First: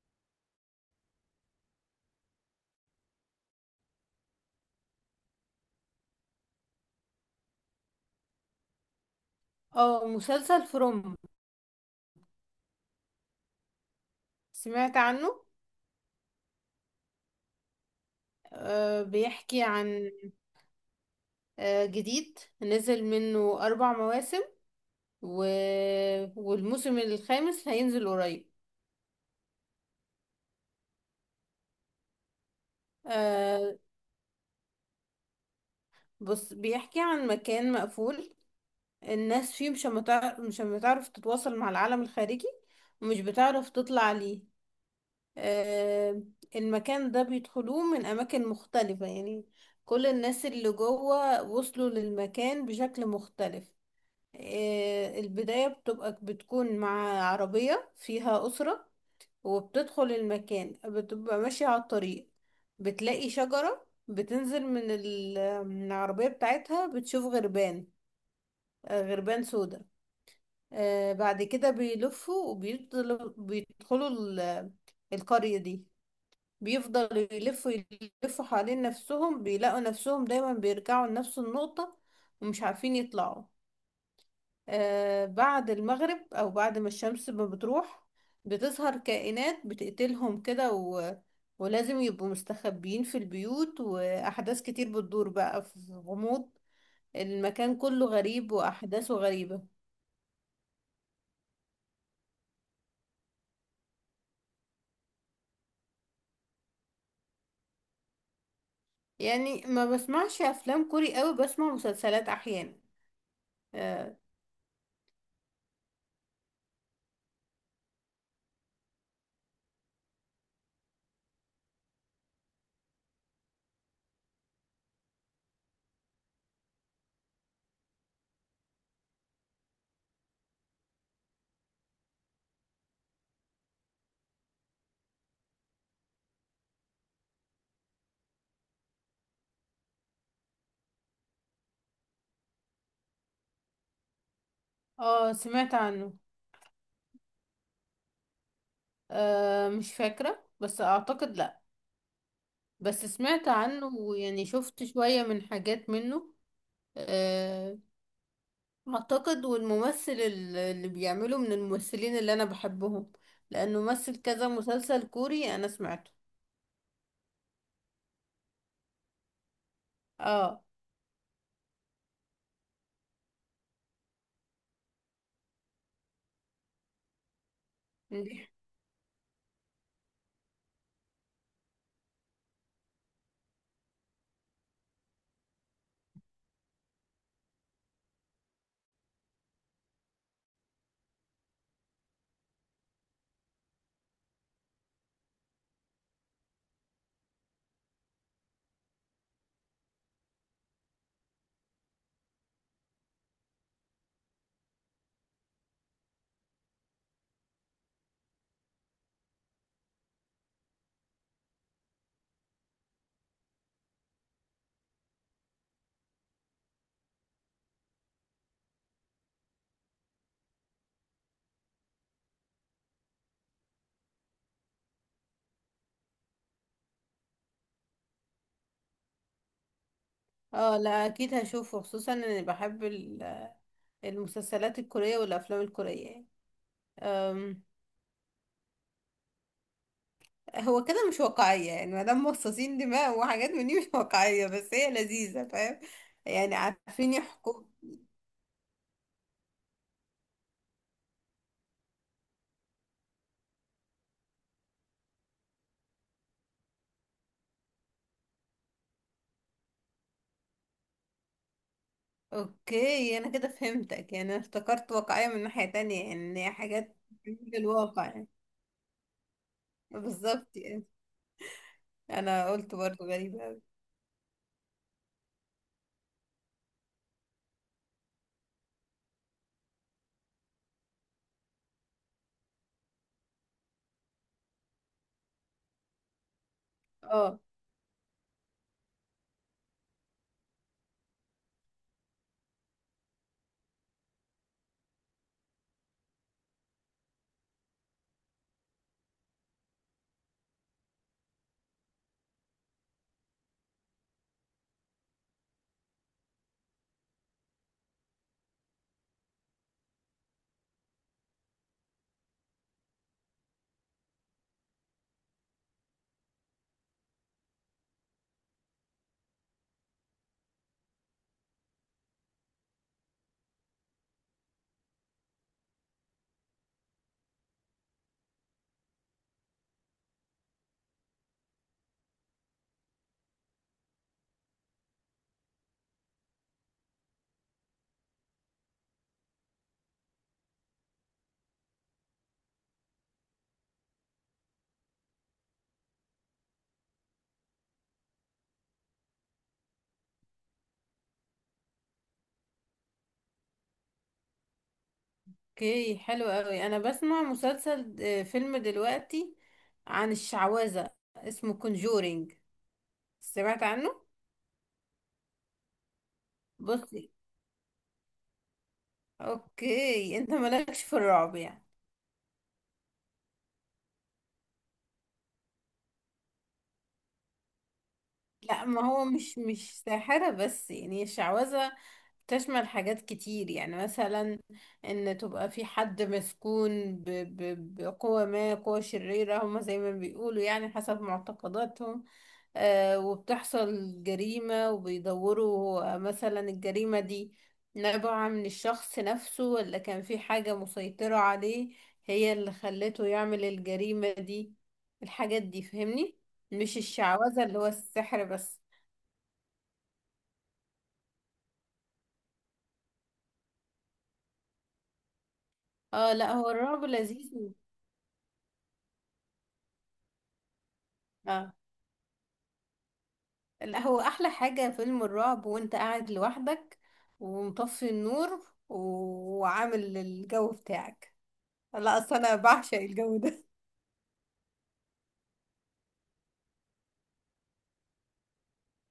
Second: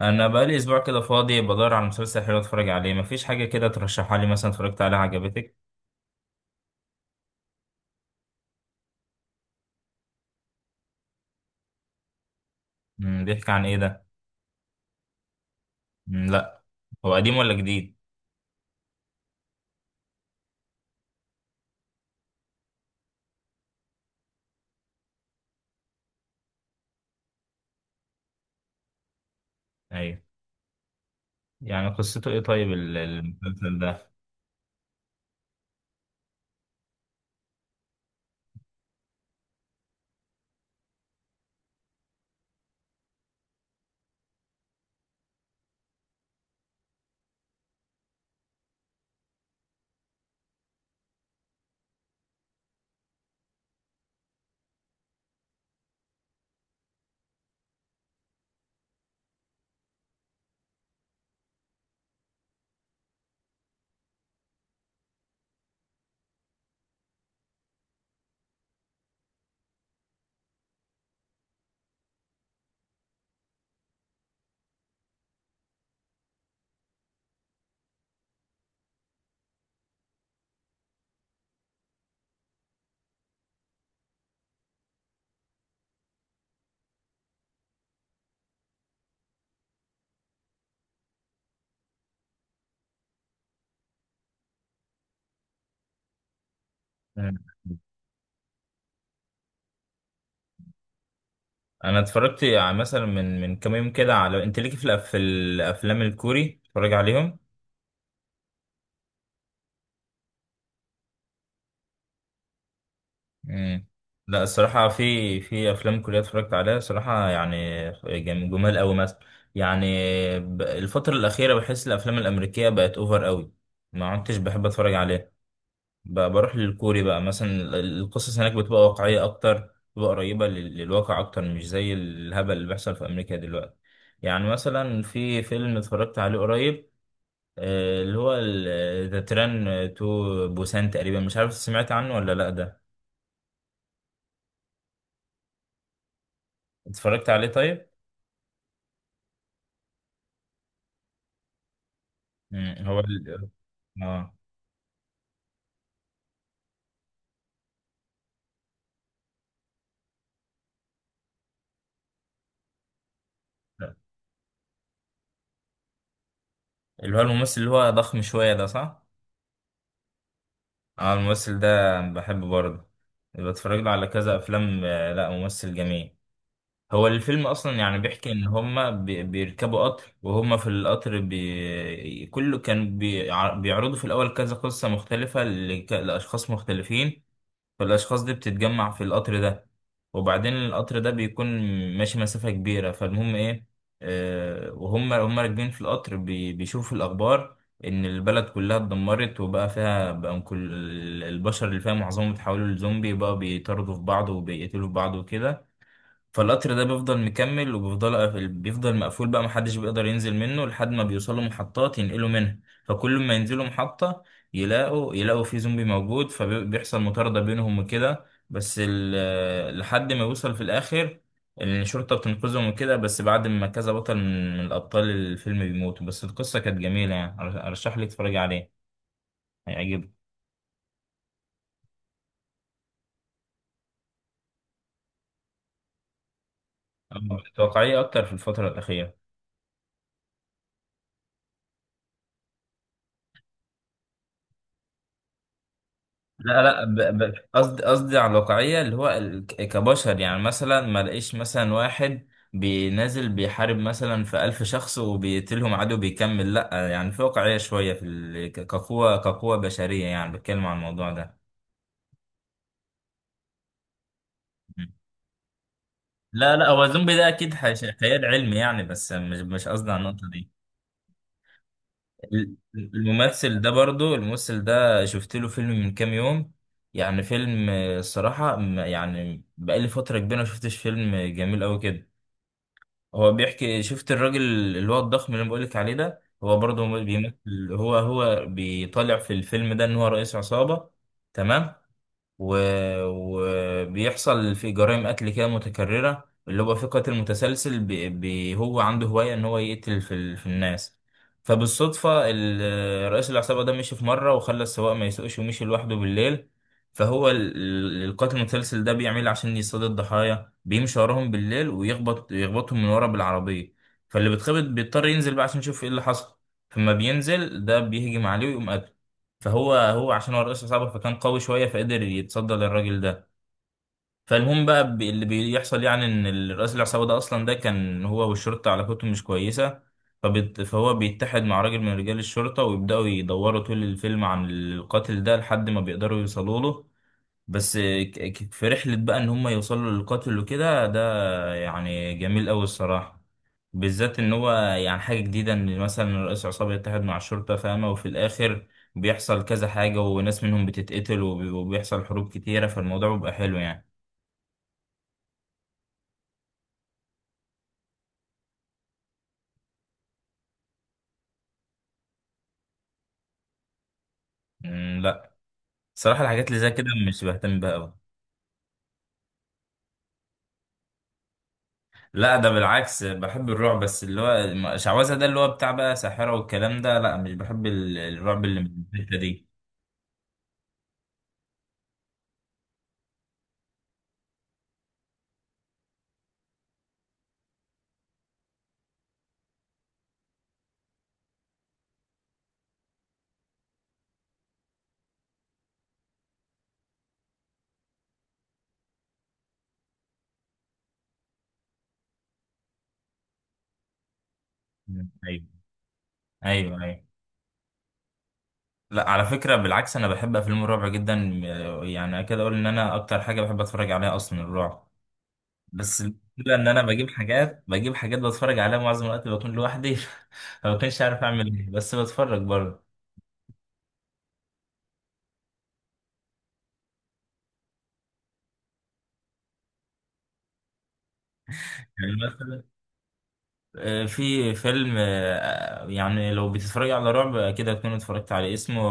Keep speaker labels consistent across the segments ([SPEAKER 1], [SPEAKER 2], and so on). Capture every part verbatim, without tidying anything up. [SPEAKER 1] انا بقالي اسبوع كده فاضي بدور على مسلسل حلو اتفرج عليه. مفيش حاجه كده ترشحها لي، مثلا اتفرجت عليها عجبتك؟
[SPEAKER 2] اه، مسلسل فروم
[SPEAKER 1] مم، بيحكي عن ايه ده؟
[SPEAKER 2] سمعت عنه.
[SPEAKER 1] مم، لا. هو قديم ولا جديد؟
[SPEAKER 2] آه بيحكي عن، آه جديد، نزل منه أربع مواسم و... والموسم الخامس هينزل قريب.
[SPEAKER 1] ايوه. يعني قصته ايه طيب ال-
[SPEAKER 2] آه،
[SPEAKER 1] المسلسل ده؟
[SPEAKER 2] بص، بيحكي عن مكان مقفول، الناس فيه مش متع... مش بتعرف تتواصل مع العالم الخارجي ومش بتعرف تطلع ليه. آه، المكان ده بيدخلوه من أماكن مختلفة، يعني كل الناس اللي جوه وصلوا للمكان بشكل مختلف. آه، البداية بتبقى بتكون مع عربية فيها أسرة، وبتدخل المكان بتبقى ماشية على الطريق، بتلاقي شجرة، بتنزل من ال- من العربية بتاعتها، بتشوف غربان. آه، غربان سودا. آه، بعد كده بيلفوا وبيدخلوا بيدخلوا ال- القرية دي. بيفضلوا يلفوا، يلفوا حوالين نفسهم، بيلاقوا نفسهم دايما بيرجعوا لنفس النقطة ومش عارفين يطلعوا. آه، بعد المغرب او بعد ما الشمس ما بتروح، بتظهر كائنات بتقتلهم كده، و... ولازم يبقوا مستخبيين في البيوت، واحداث كتير بتدور بقى في غموض.
[SPEAKER 1] مم.
[SPEAKER 2] المكان كله غريب واحداثه غريبة.
[SPEAKER 1] انا اتفرجت ع- مثلا من من كام يوم كده، على انت ليكي في الأف- في الافلام الكوري اتفرج عليهم.
[SPEAKER 2] يعني ما بسمعش افلام كوري قوي، بسمع مسلسلات احيانا.
[SPEAKER 1] مم.
[SPEAKER 2] اه.
[SPEAKER 1] لا الصراحة، في في أفلام كورية اتفرجت عليها صراحة يعني. جم- جمال أوي مثلا. يعني ب- الفترة الأخيرة بحس الأفلام الأمريكية بقت أوفر أوي، ما عدتش بحب أتفرج عليها. ب- بروح للكوري بقى، مثلا ال- ال- القصص هناك بتبقى واقعية أكتر، بتبقى قريبة لل- للواقع أكتر، مش زي الهبل اللي بيحصل في أمريكا دلوقتي. يعني مثلا في فيلم اتفرجت عليه قريب، آه، اللي هو ذا تران تو بوسان تقريبا، مش عارف سمعت عنه ولا لأ ده.
[SPEAKER 2] آه، سمعت عنه.
[SPEAKER 1] اتفرجت عليه طيب؟
[SPEAKER 2] آه، مش فاكرة، بس اعتقد لا.
[SPEAKER 1] مم. هو
[SPEAKER 2] بس سمعت
[SPEAKER 1] ال...
[SPEAKER 2] عنه،
[SPEAKER 1] اه،
[SPEAKER 2] ويعني شفت شوية من حاجات منه. آه، اعتقد، والممثل ال- اللي بيعمله من الممثلين اللي انا بحبهم، لانه مثل كذا مسلسل كوري انا سمعته.
[SPEAKER 1] اللي هو الممثل اللي هو ضخم شوية ده صح؟
[SPEAKER 2] اه.
[SPEAKER 1] اه، الممثل ده بحبه برضه، بتفرج له على كذا أفلام. آه، لا، ممثل جميل. هو الفيلم أصلا يعني بيحكي
[SPEAKER 2] دي-
[SPEAKER 1] إن هما بي- بيركبوا قطر، وهما في القطر بي... كله كان بي... ع- بيعرضوا في الأول كذا قصة مختلفة لك... لأشخاص مختلفين. فالأشخاص دي بتتجمع في القطر ده، وبعدين القطر ده بيكون ماشي مسافة كبيرة، فالمهم إيه، آه وهم هم راكبين في القطر بي بيشوفوا الأخبار إن البلد كلها اتدمرت، وبقى فيها بقى كل البشر اللي فيها معظمهم اتحولوا لزومبي بقى، بيطاردوا في بعض وبيقتلوا في بعض وكده. فالقطر ده بيفضل مكمل، وبيفضل بيفضل مقفول بقى، محدش بيقدر ينزل منه، لحد ما بيوصلوا محطات ينقلوا منها. فكل ما ينزلوا محطة يلاقوا يلاقوا في زومبي موجود، فبيحصل مطاردة بينهم وكده. بس ال- لحد ما يوصل في الآخر الشرطة بتنقذهم وكده، بس بعد ما كذا بطل من من الأبطال الفيلم بيموتوا، بس القصة كانت جميلة يعني. أرشح لك تتفرجي عليه، هيعجبك.
[SPEAKER 2] اه، لا، اكيد هشوفه، خصوصا اني بحب ال- المسلسلات الكورية والافلام الكورية يعني.
[SPEAKER 1] أه،
[SPEAKER 2] أم،
[SPEAKER 1] واقعية أكتر في الفترة الأخيرة.
[SPEAKER 2] هو كده مش واقعية، يعني مادام مصاصين دماء وحاجات من دي مش واقعية، بس هي لذيذة، فاهم؟ يعني
[SPEAKER 1] لا، لا،
[SPEAKER 2] عارفين
[SPEAKER 1] ب- ب-
[SPEAKER 2] يحكوا.
[SPEAKER 1] قصدي قصدي على الواقعية اللي هو ال- ك- كبشر، يعني مثلا ما لقيش مثلا واحد بينازل بيحارب مثلا في ألف شخص وبيقتلهم، عدو بيكمل، لا، يعني في واقعية شوية في ال- ك- كقوة كقوة بشرية يعني، بتكلم عن الموضوع ده.
[SPEAKER 2] اوكي، انا كده فهمتك، يعني انا
[SPEAKER 1] مم.
[SPEAKER 2] افتكرت واقعية من ناحية تانية، يعني إن هي
[SPEAKER 1] لا، لا، هو
[SPEAKER 2] حاجات
[SPEAKER 1] زومبي ده أكيد
[SPEAKER 2] من
[SPEAKER 1] حش-
[SPEAKER 2] الواقع
[SPEAKER 1] خيال
[SPEAKER 2] يعني.
[SPEAKER 1] علمي يعني، بس مش مش قصدي على النقطة دي.
[SPEAKER 2] بالظبط يعني. انا
[SPEAKER 1] ال-
[SPEAKER 2] قلت برضو غريبة
[SPEAKER 1] الممثل
[SPEAKER 2] اوي.
[SPEAKER 1] ده برضو الممثل ده شفت له فيلم من كام يوم، يعني فيلم، آه، الصراحة م- يعني بقالي فترة كبيرة ما شفتش فيلم جميل أوي كده. هو بيحكي، شفت الراجل اللي هو الضخم اللي انا بقولك عليه ده؟ هو برضه مم.
[SPEAKER 2] اه.
[SPEAKER 1] بيمثل، هو هو بيطالع في الفيلم ده ان هو رئيس عصابة، تمام. و... وبيحصل في جرائم قتل كده متكررة، اللي هو في قاتل متسلسل، ب... ب... هو عنده هواية إن هو يقتل في, ال... في الناس. فبالصدفة ال- رئيس العصابة ده مشي في مرة وخلى السواق ما يسوقش ومشي لوحده بالليل. فهو ال... ال- القاتل المتسلسل ده بيعمل عشان يصطاد الضحايا بيمشي وراهم بالليل ويخبط يخبطهم من ورا بالعربية، فاللي بيتخبط بيضطر ينزل بقى عشان يشوف ايه اللي حصل، فما بينزل ده بيهجم عليه ويقوم قتله. فهو هو عشان هو الرئيس عصابة فكان قوي شوية فقدر يتصدى للراجل ده. فالمهم بقى، ب- اللي بيحصل يعني ان الرئيس العصابة ده اصلا ده كان هو والشرطة علاقتهم مش كويسة. فبت... فهو بيتحد مع راجل من رجال الشرطة ويبدأوا يدوروا طول الفيلم عن القاتل ده لحد ما بيقدروا يوصلوا له، بس ك- ك- في رحلة بقى ان هم يوصلوا للقاتل وكده ده. يعني جميل أوي الصراحة، بالذات إن هو يعني حاجة جديدة إن مثلا رئيس عصابة يتحد مع الشرطة، فاهمة؟ وفي الآخر بيحصل كذا حاجة وناس منهم بتتقتل وبي- وبيحصل حروب كتيرة، فالموضوع بيبقى حلو يعني.
[SPEAKER 2] اوكي، حلو قوي. انا بسمع مسلسل، آه، فيلم دلوقتي عن الشعوذة، اسمه كونجورينج، سمعت عنه؟
[SPEAKER 1] مم، لا، صراحة الحاجات اللي زي كده
[SPEAKER 2] بصي،
[SPEAKER 1] مش بهتم بها أوي.
[SPEAKER 2] اوكي، انت مالكش في الرعب يعني؟
[SPEAKER 1] لا ده بالعكس بحب الرعب، بس اللي هو م- شعوذة ده اللي هو بتاع بقى ساحرة والكلام ده، لا مش بحب ال- الرعب اللي
[SPEAKER 2] لا،
[SPEAKER 1] من
[SPEAKER 2] ما هو
[SPEAKER 1] الحتة
[SPEAKER 2] مش
[SPEAKER 1] دي.
[SPEAKER 2] مش ساحرة بس، يعني الشعوذة تشمل حاجات كتير، يعني مثلا ان تبقى في حد مسكون ب- ب- بقوة ما، قوة شريرة، هما زي ما بيقولوا يعني حسب معتقداتهم. آه، وبتحصل جريمة وبيدوروا هو مثلا الجريمة دي نابعة من الشخص نفسه، ولا كان في حاجة مسيطرة عليه هي اللي خلته يعمل الجريمة دي.
[SPEAKER 1] مم،
[SPEAKER 2] الحاجات
[SPEAKER 1] أيوه،
[SPEAKER 2] دي فهمني،
[SPEAKER 1] أيوه،
[SPEAKER 2] مش
[SPEAKER 1] أيوه.
[SPEAKER 2] الشعوذة اللي هو السحر بس.
[SPEAKER 1] لا على فكرة بالعكس أنا بحب أفلام الرعب جدا، يعني أكاد أقول إن أنا أكتر حاجة بحب أتفرج عليها أصلا الرعب. بس
[SPEAKER 2] اه، لا، هو
[SPEAKER 1] المشكلة إن أنا
[SPEAKER 2] الرعب
[SPEAKER 1] بجيب
[SPEAKER 2] لذيذ.
[SPEAKER 1] حاجات بجيب حاجات بتفرج عليها معظم الوقت بكون لوحدي. ما بكونش عارف أعمل
[SPEAKER 2] اه،
[SPEAKER 1] إيه بس بتفرج برضه.
[SPEAKER 2] لا، هو احلى حاجة فيلم الرعب وانت قاعد لوحدك ومطفي النور و- وعامل الجو بتاعك. لا،
[SPEAKER 1] يعني
[SPEAKER 2] اصل انا
[SPEAKER 1] مثلا،
[SPEAKER 2] بعشق الجو ده.
[SPEAKER 1] آه، في فيلم، آه، يعني لو بتتفرج على رعب أكيد هتكون اتفرجت عليه، اسمه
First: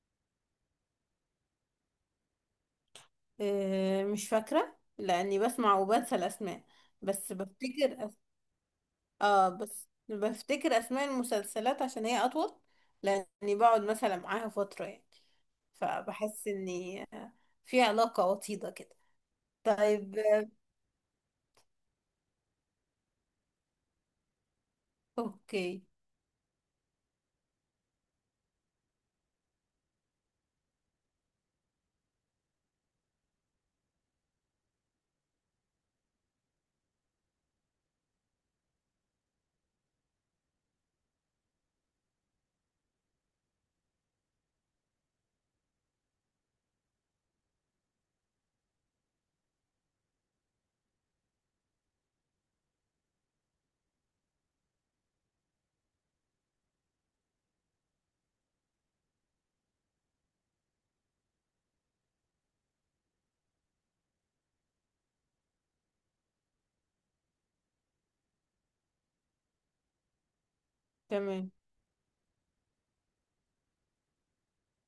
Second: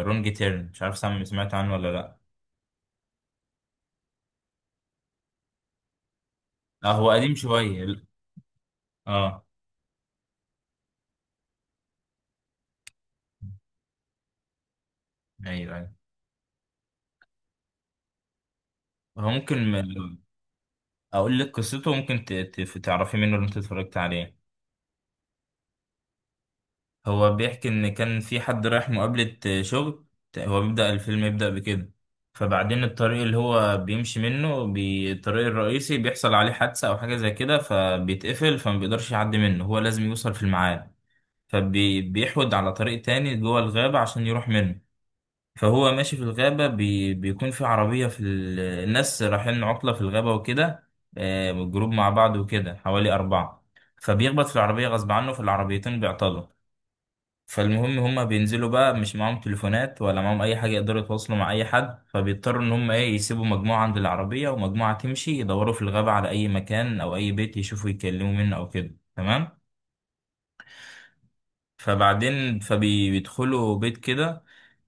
[SPEAKER 1] رونج تيرن، مش عارف سام- سمعت عنه ولا لأ.
[SPEAKER 2] آه، مش فاكرة لاني بسمع وبنسى الاسماء.
[SPEAKER 1] آه، هو
[SPEAKER 2] بس
[SPEAKER 1] قديم شوية.
[SPEAKER 2] بفتكر أس...
[SPEAKER 1] أه.
[SPEAKER 2] اه، بس بفتكر اسماء المسلسلات عشان هي اطول، لاني بقعد مثلا معاها فترة يعني،
[SPEAKER 1] أيوه، أيوه.
[SPEAKER 2] فبحس اني آه، في علاقة وطيدة كده.
[SPEAKER 1] هو ممكن
[SPEAKER 2] طيب. آه،
[SPEAKER 1] اقول لك قصته، ممكن ت- ت- تعرفي منه اللي انت اتفرجت عليه.
[SPEAKER 2] اوكي.
[SPEAKER 1] هو بيحكي ان كان في حد رايح مقابلة شغل، هو بيبدأ الفيلم يبدأ بكده، فبعدين الطريق اللي هو بيمشي منه بي- الطريق الرئيسي بيحصل عليه حادثة او حاجة زي كده فبيتقفل، فما بيقدرش يعدي منه، هو لازم يوصل في الميعاد. فبيحود على طريق تاني جوه الغابة عشان يروح منه. فهو ماشي في الغابة، بي بيكون في عربية في ال... الناس رايحين عطلة في الغابة وكده، آه، جروب مع بعض وكده حوالي أربعة، فبيخبط في العربية غصب عنه فالعربيتين بيعطلوا. فالمهم هما بينزلوا بقى، مش معاهم تليفونات ولا معاهم أي حاجة يقدروا يتواصلوا مع أي حد، فبيضطروا إن هما إيه يسيبوا مجموعة عند العربية ومجموعة تمشي يدوروا في الغابة على أي مكان أو أي بيت يشوفوا يتكلموا منه أو كده، تمام.
[SPEAKER 2] تمام.
[SPEAKER 1] فبعدين فبيدخلوا بيت كده،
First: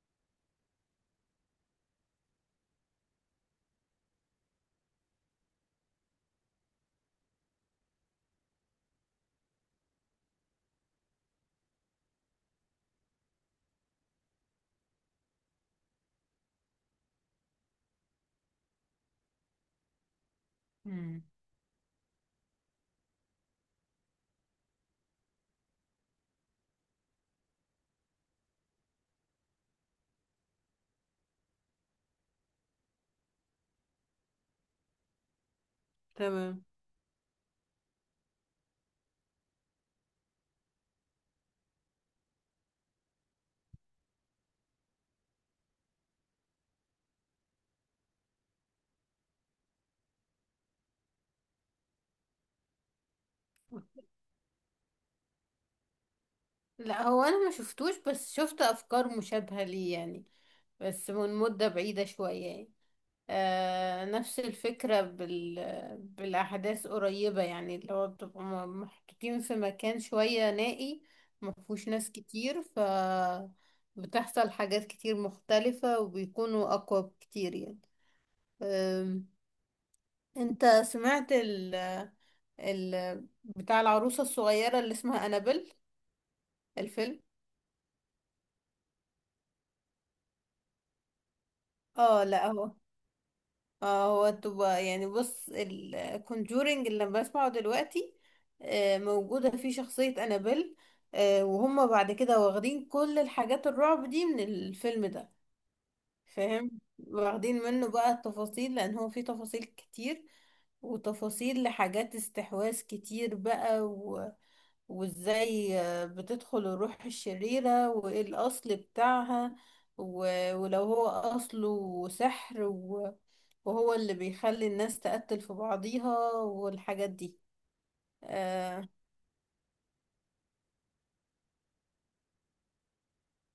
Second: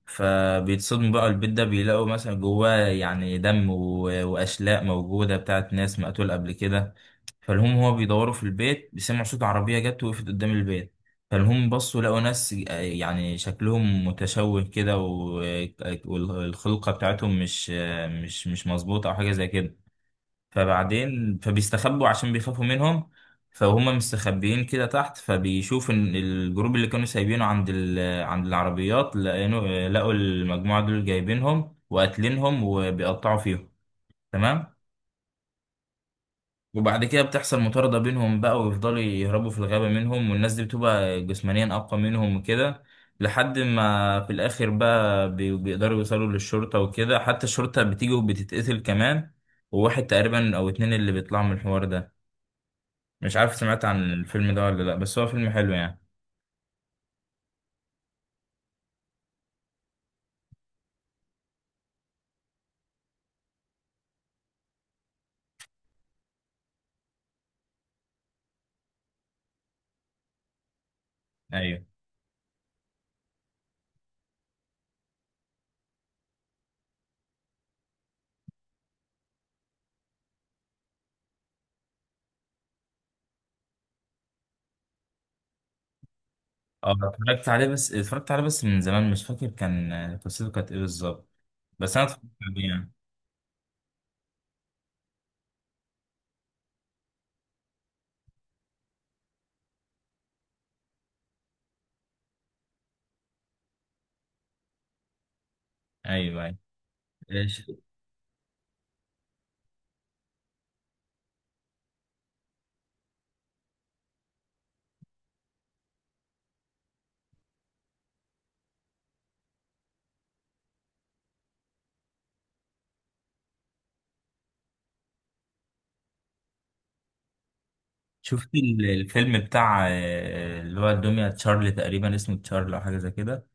[SPEAKER 1] فبيتصدموا بقى، البيت ده بيلاقوا مثلا جواه يعني دم، و- وأشلاء موجودة بتاعت ناس مقتول قبل كده. فالهم هو بيدوروا في البيت بيسمعوا صوت عربية جت وقفت قدام البيت، فالهم بصوا لقوا ناس يعني شكلهم متشوه كده و- والخلقة بتاعتهم مش مش مش مظبوطة أو حاجة زي كده،
[SPEAKER 2] مم،
[SPEAKER 1] فبعدين فبيستخبوا عشان بيخافوا منهم. فهم مستخبيين كده تحت، فبيشوف ان الجروب اللي كانوا سايبينه عند ال... عند العربيات، لقينو... لقوا المجموعة دول جايبينهم وقاتلينهم وبيقطعوا فيهم، تمام.
[SPEAKER 2] تمام.
[SPEAKER 1] وبعد كده بتحصل مطاردة بينهم بقى ويفضلوا يهربوا في الغابة منهم، والناس دي بتبقى جسمانيا أقوى منهم وكده، لحد ما في الآخر بقى بي- بيقدروا يوصلوا للشرطة وكده، حتى الشرطة بتيجي وبتتقتل كمان، وواحد تقريبا أو اتنين اللي بيطلعوا من الحوار ده. مش عارف سمعت عن الفيلم ده ولا لا، بس هو فيلم حلو يعني.
[SPEAKER 2] لا، هو انا ما شفتوش، بس شفت افكار مشابهة ليه يعني، بس من مدة بعيدة شوية يعني. آه، نفس الفكرة بال... بالاحداث قريبة، يعني اللي هو بتبقى م- محطوطين في مكان شوية نائي، ما
[SPEAKER 1] ايوه.
[SPEAKER 2] فيهوش ناس كتير، ف بتحصل حاجات كتير مختلفة وبيكونوا اقوى بكتير يعني. آم، انت سمعت ال... ال... بتاع العروسة الصغيرة اللي اسمها انابل،
[SPEAKER 1] اه،
[SPEAKER 2] الفيلم؟
[SPEAKER 1] اتفرجت عليه بس اتفرجت عليه بس من زمان مش فاكر كان قصته كانت ايه بالظبط، بس انا اتفرجت
[SPEAKER 2] اه. لا
[SPEAKER 1] عليه
[SPEAKER 2] هو
[SPEAKER 1] يعني.
[SPEAKER 2] اه هو تبقى يعني، بص، الكونجورينج اللي أنا بسمعه دلوقتي آه، موجودة فيه شخصية أنابيل، آه، وهم بعد كده واخدين كل الحاجات الرعب دي من الفيلم ده،
[SPEAKER 1] ايوه، ايوه.
[SPEAKER 2] فاهم؟
[SPEAKER 1] آه، ش-
[SPEAKER 2] واخدين منه بقى التفاصيل، لأن هو فيه تفاصيل كتير وتفاصيل لحاجات استحواذ كتير بقى، وازاي آه، بتدخل الروح الشريرة وايه الاصل بتاعها، و- ولو هو اصله سحر، و- وهو اللي بيخلي الناس تقتل في بعضيها والحاجات دي.
[SPEAKER 1] شفت ال-
[SPEAKER 2] آه.
[SPEAKER 1] الفيلم بتاع آه، اللي هو الدمية تشارلي تقريبا، اسمه تشارلي او حاجه زي كده،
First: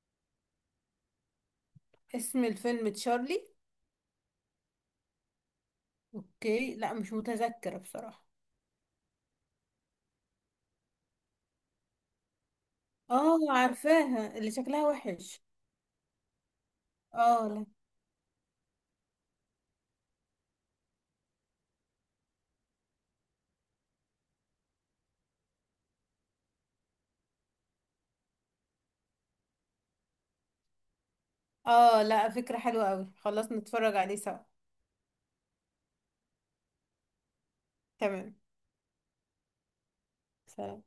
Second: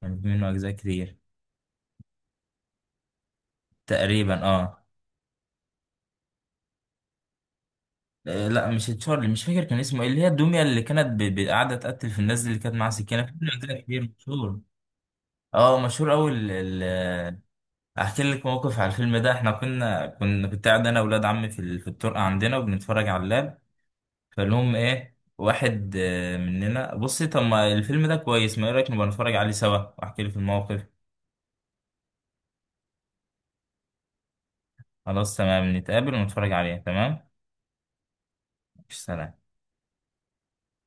[SPEAKER 1] كان في منه اجزاء كتير،
[SPEAKER 2] اسم الفيلم تشارلي؟
[SPEAKER 1] تقريبا، اه.
[SPEAKER 2] اوكي، لا، مش متذكرة بصراحة.
[SPEAKER 1] آه، لا مش تشارلي، مش فاكر كان اسمه ايه، اللي هي الدمية اللي كانت ب- ب- قاعده تقتل في الناس دي، اللي كانت معاها سكينه، في
[SPEAKER 2] اه،
[SPEAKER 1] منه اجزاء كتير
[SPEAKER 2] عارفاها اللي
[SPEAKER 1] مشهور.
[SPEAKER 2] شكلها وحش.
[SPEAKER 1] اه مشهور قوي.
[SPEAKER 2] اه. لا.
[SPEAKER 1] احكي لك موقف على الفيلم ده، احنا كنا كنا كنت قاعد انا واولاد عمي في ال- في الطرقه عندنا وبنتفرج على اللاب. فلهم ايه واحد آه، مننا بصي، طب ما الفيلم ده كويس، ما ايه رايك نبقى نتفرج عليه سوا، واحكي لك الموقف.
[SPEAKER 2] اه، لا، فكرة حلوة قوي، خلاص نتفرج عليه سوا.
[SPEAKER 1] خلاص تمام، نتقابل ونتفرج عليه، تمام.
[SPEAKER 2] تمام.
[SPEAKER 1] مش، سلام.
[SPEAKER 2] سلام.